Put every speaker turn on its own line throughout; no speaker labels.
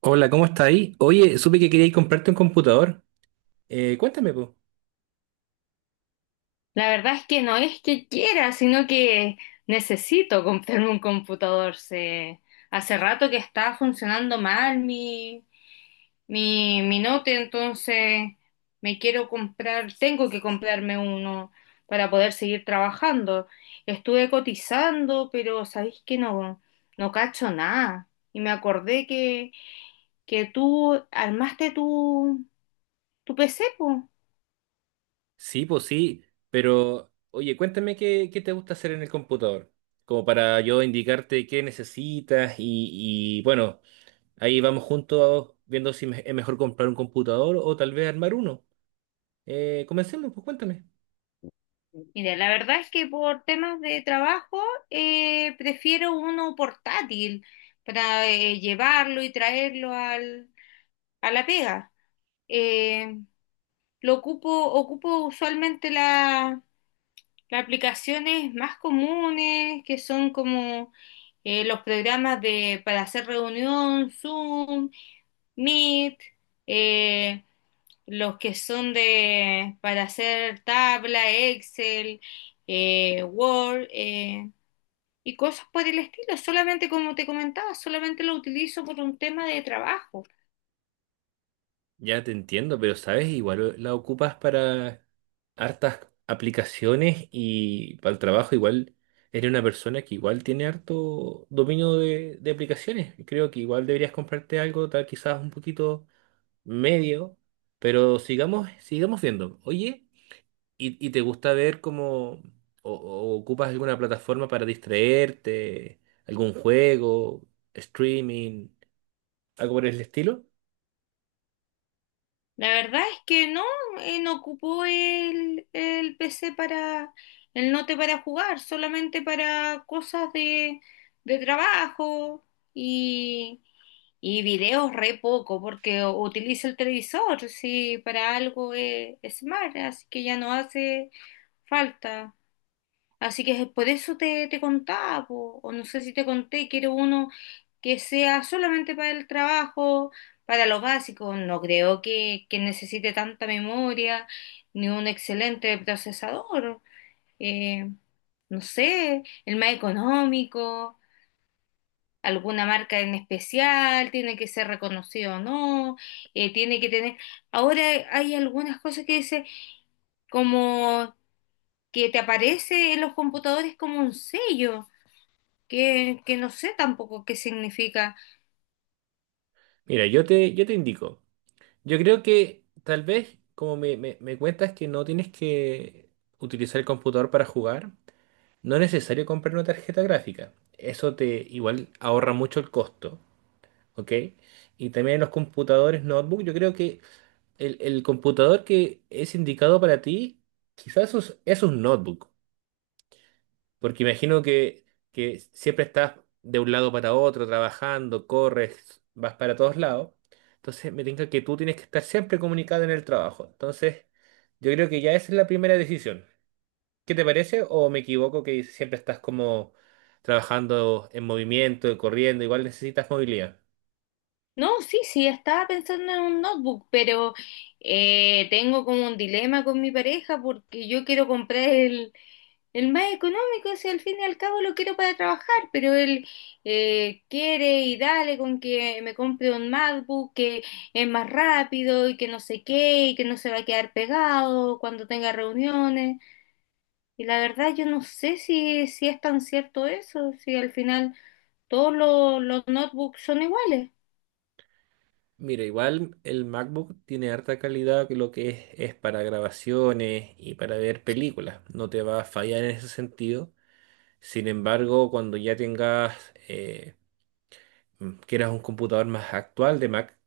Hola, ¿cómo está ahí? Oye, supe que queríais comprarte un computador. Cuéntame, pues.
La verdad es que no es que quiera, sino que necesito comprarme un computador. Hace rato que está funcionando mal mi note, entonces me quiero comprar, tengo que comprarme uno para poder seguir trabajando. Estuve cotizando, pero sabéis que no cacho nada. Y me acordé que tú armaste tu PC, po.
Sí, pues sí, pero oye, cuéntame qué, qué te gusta hacer en el computador, como para yo indicarte qué necesitas y, bueno, ahí vamos juntos viendo si me- es mejor comprar un computador o tal vez armar uno. Comencemos, pues cuéntame.
Mira, la verdad es que por temas de trabajo, prefiero uno portátil para llevarlo y traerlo a la pega. Eh, ocupo usualmente las aplicaciones más comunes, que son como los programas para hacer reunión: Zoom, Meet, eh, los que son para hacer tabla, Excel, Word, y cosas por el estilo. Solamente, como te comentaba, solamente lo utilizo por un tema de trabajo.
Ya te entiendo, pero sabes, igual la ocupas para hartas aplicaciones y para el trabajo igual eres una persona que igual tiene harto dominio de aplicaciones. Creo que igual deberías comprarte algo, tal quizás un poquito medio, pero sigamos, sigamos viendo. Oye, ¿Y te gusta ver como o ocupas alguna plataforma para distraerte, algún juego, streaming, algo por el estilo?
La verdad es que no, no ocupo el PC el note para jugar, solamente para cosas de trabajo, y, y videos re poco, porque utilizo el televisor, sí, para algo es smart, así que ya no hace falta. Así que es por eso te contaba, po, o no sé si te conté, quiero uno que sea solamente para el trabajo, para lo básico. No creo que necesite tanta memoria, ni un excelente procesador. Eh, no sé, el más económico. Alguna marca en especial, ¿tiene que ser reconocido o no? Tiene que tener... Ahora hay algunas cosas que dice, como que te aparece en los computadores como un sello, que no sé tampoco qué significa.
Mira, yo te indico. Yo creo que tal vez, como me cuentas que no tienes que utilizar el computador para jugar, no es necesario comprar una tarjeta gráfica. Eso te igual ahorra mucho el costo, ¿ok? Y también en los computadores notebook, yo creo que el computador que es indicado para ti, es un notebook. Porque imagino que siempre estás de un lado para otro, trabajando, corres, vas para todos lados. Entonces me tinca que tú tienes que estar siempre comunicado en el trabajo. Entonces, yo creo que ya esa es la primera decisión. ¿Qué te parece? ¿O me equivoco que siempre estás como trabajando en movimiento, corriendo? Igual necesitas movilidad.
No, sí, sí, estaba pensando en un notebook, pero tengo como un dilema con mi pareja, porque yo quiero comprar el más económico, si al fin y al cabo lo quiero para trabajar, pero él quiere y dale con que me compre un MacBook, que es más rápido, y que no sé qué, y que no se va a quedar pegado cuando tenga reuniones. Y la verdad, yo no sé si es tan cierto eso, si al final todos los notebooks son iguales.
Mira, igual el MacBook tiene harta calidad que lo que es para grabaciones y para ver películas. No te va a fallar en ese sentido. Sin embargo, cuando ya tengas, quieras un computador más actual de Mac,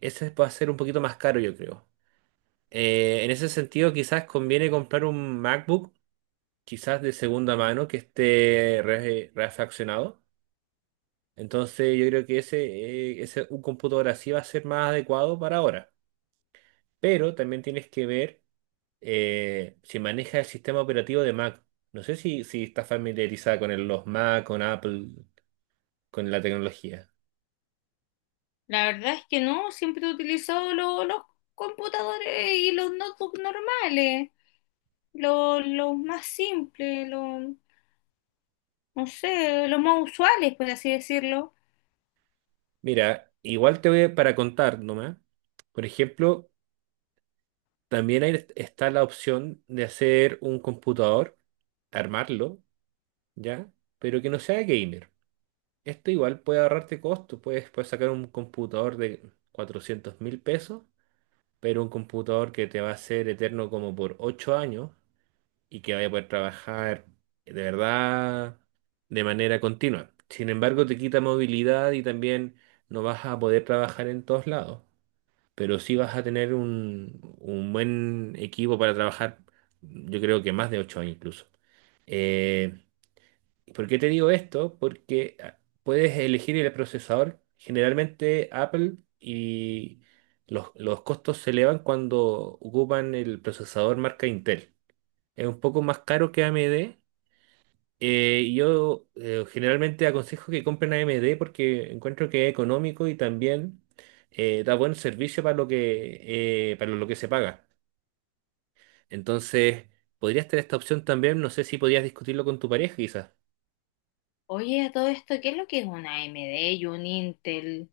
ese va a ser un poquito más caro, yo creo. En ese sentido, quizás conviene comprar un MacBook, quizás de segunda mano, que esté refaccionado. Entonces, yo creo que ese un computador así va a ser más adecuado para ahora. Pero también tienes que ver si maneja el sistema operativo de Mac. No sé si estás familiarizada con los Mac, con Apple, con la tecnología.
La verdad es que no, siempre he utilizado los computadores y los notebooks normales, los más simples, los, no sé, los más usuales, por así decirlo.
Mira, igual para contar nomás. Por ejemplo, también ahí está la opción de hacer un computador, armarlo, ¿ya? Pero que no sea gamer. Esto igual puede ahorrarte costos. Puedes sacar un computador de 400.000 pesos, pero un computador que te va a ser eterno como por 8 años y que vaya a poder trabajar de verdad de manera continua. Sin embargo, te quita movilidad y también no vas a poder trabajar en todos lados. Pero sí vas a tener un buen equipo para trabajar, yo creo que más de 8 años incluso. Eh, ¿Por qué te digo esto? Porque puedes elegir el procesador. Generalmente Apple y los costos se elevan cuando ocupan el procesador marca Intel. Es un poco más caro que AMD, yo generalmente aconsejo que compren AMD porque encuentro que es económico y también da buen servicio para lo que se paga. Entonces, podrías tener esta opción también. No sé si podías discutirlo con tu pareja, quizás.
Oye, a todo esto, ¿qué es lo que es una AMD y un Intel?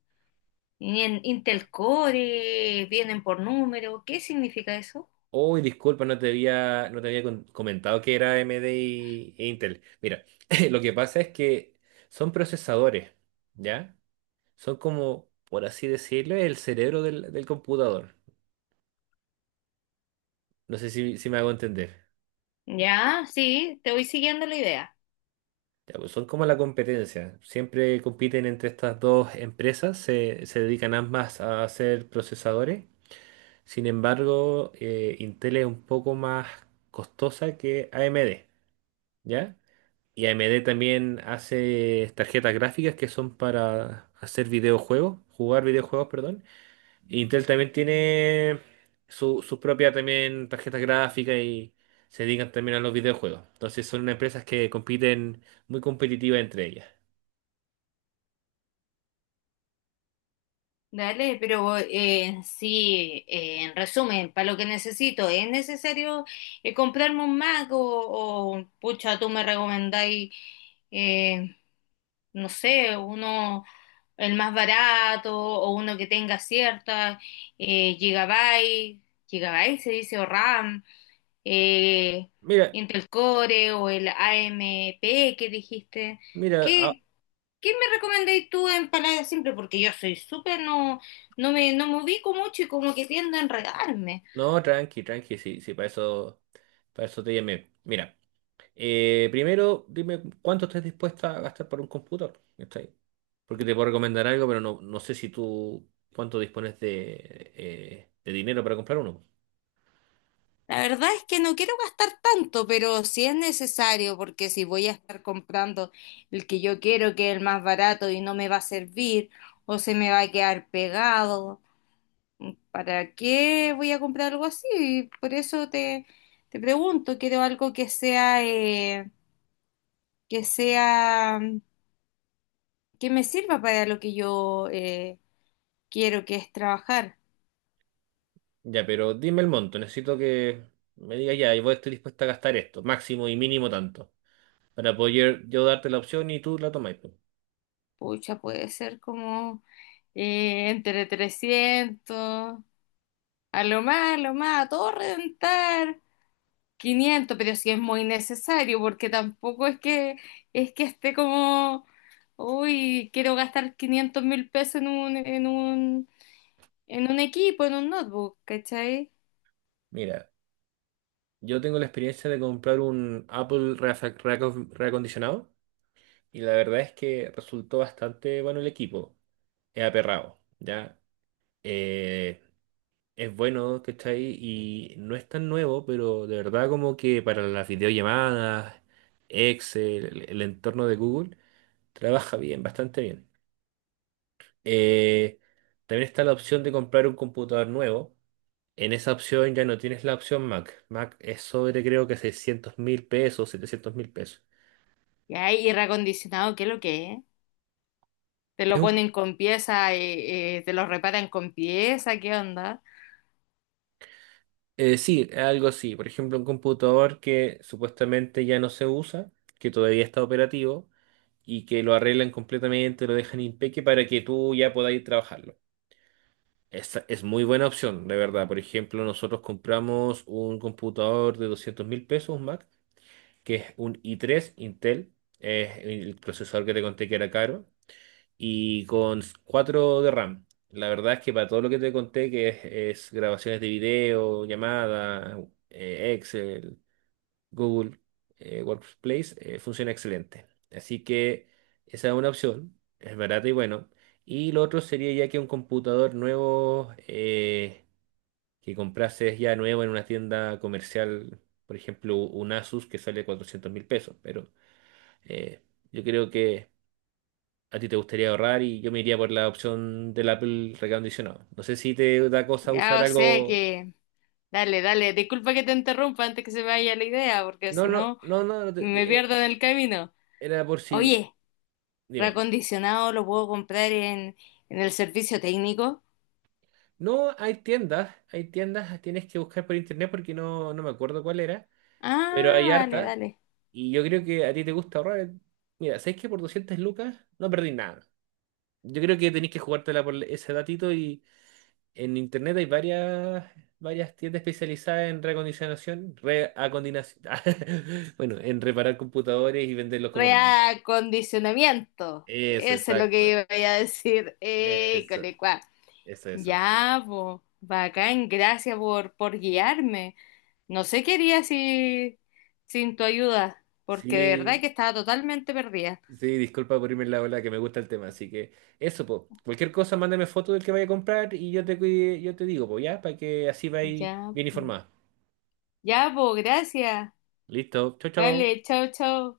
Y en Intel Core, vienen por número, ¿qué significa eso?
Uy, disculpa, no te había comentado que era AMD e Intel. Mira, lo que pasa es que son procesadores, ¿ya? Son como, por así decirlo, el cerebro del computador. No sé si me hago entender.
Ya, sí, te voy siguiendo la idea.
Ya, pues son como la competencia. Siempre compiten entre estas dos empresas, se dedican ambas a hacer procesadores. Sin embargo, Intel es un poco más costosa que AMD, ¿ya? Y AMD también hace tarjetas gráficas que son para hacer videojuegos, jugar videojuegos, perdón. Intel también tiene su propia también tarjeta gráfica y se dedican también a los videojuegos. Entonces son unas empresas que compiten muy competitivas entre ellas.
Dale, pero sí, en resumen, para lo que necesito, ¿es necesario comprarme un Mac, o pucha? Tú me recomendáis, eh, no sé, ¿uno el más barato, o uno que tenga cierta gigabyte, gigabyte se dice, o RAM, eh,
Mira,
Intel Core, o el AMP que dijiste?
mira,
¿Qué, ¿Qué me recomendáis tú en palabras simples? Porque yo soy súper, no, no me ubico mucho y como que tiendo a enredarme.
no, tranqui, tranqui, sí, sí, para eso te llamé. Mira, primero dime cuánto estás dispuesta a gastar por un computador, ¿cachai? Porque te puedo recomendar algo, pero no sé si tú cuánto dispones de dinero para comprar uno.
La verdad es que no quiero gastar tanto, pero si es necesario, porque si voy a estar comprando el que yo quiero, que es el más barato, y no me va a servir, o se me va a quedar pegado, ¿para qué voy a comprar algo así? Por eso te pregunto, quiero algo que sea, que sea que me sirva para lo que yo quiero, que es trabajar.
Ya, pero dime el monto, necesito que me digas ya, yo estoy dispuesta a gastar esto, máximo y mínimo tanto, para poder yo darte la opción y tú la tomáis, pues.
Pucha, puede ser como entre 300, a lo más, a lo más, a todo reventar, 500. Pero si es muy necesario, porque tampoco es que esté como: uy, quiero gastar $500.000 en un, en un equipo, en un notebook, ¿cachai?
Mira, yo tengo la experiencia de comprar un Apple reacondicionado. Y la verdad es que resultó bastante bueno el equipo. Es aperrado, ¿ya? Eh, es bueno, ¿cachai? Y no es tan nuevo, pero de verdad como que para las videollamadas, Excel, el entorno de Google, trabaja bien, bastante bien. Eh, También está la opción de comprar un computador nuevo. En esa opción ya no tienes la opción Mac. Mac es sobre creo que 600 mil pesos, 700.000 pesos.
Y ahí, y acondicionado, ¿qué es lo que es? ¿Te lo ponen con pieza, te lo reparan con pieza? ¿Qué onda?
Sí, algo así. Por ejemplo, un computador que supuestamente ya no se usa, que todavía está operativo y que lo arreglan completamente, lo dejan impeque para que tú ya podáis trabajarlo. Esa es muy buena opción, de verdad. Por ejemplo, nosotros compramos un computador de 200.000 pesos, un Mac, que es un i3 Intel, es el procesador que te conté que era caro y con 4 de RAM. La verdad es que para todo lo que te conté, que es grabaciones de video, llamadas, Excel, Google, Workplace, funciona excelente. Así que esa es una opción, es barata y bueno. Y lo otro sería ya que un computador nuevo que comprases ya nuevo en una tienda comercial, por ejemplo, un Asus que sale 400.000 pesos, pero eh, yo creo que a ti te gustaría ahorrar y yo me iría por la opción del Apple recondicionado. No sé si te da cosa
Ya,
usar
o sea
algo.
que, dale, dale, disculpa que te interrumpa antes que se me vaya la idea, porque
No,
si
no,
no
no, no, no,
me pierdo en el camino.
era por si.
Oye,
Dime.
reacondicionado lo puedo comprar en el servicio técnico.
No, hay tiendas, tienes que buscar por internet porque no me acuerdo cuál era, pero
Ah,
hay
dale,
hartas
dale.
y yo creo que a ti te gusta ahorrar. Mira, ¿sabes que por 200 lucas no perdí nada? Yo creo que tenés que jugártela por ese datito y en internet hay varias tiendas especializadas en reacondinación, bueno, en reparar computadores y venderlos como nuevos.
Reacondicionamiento.
Eso,
Eso es lo que
exacto.
iba a decir.
Eso, eso, eso.
Ya, po, bacán, gracias por guiarme. No sé qué haría sin tu ayuda, porque de verdad
Sí,
que estaba totalmente perdida.
sí, disculpa por irme en la ola que me gusta el tema, así que eso, po. Cualquier cosa, mándame foto del que vaya a comprar y yo te digo, pues ya, para que así vayas
Ya,
bien
po,
informada.
ya, po, gracias.
Listo, chao,
Dale,
chao.
chao, chao.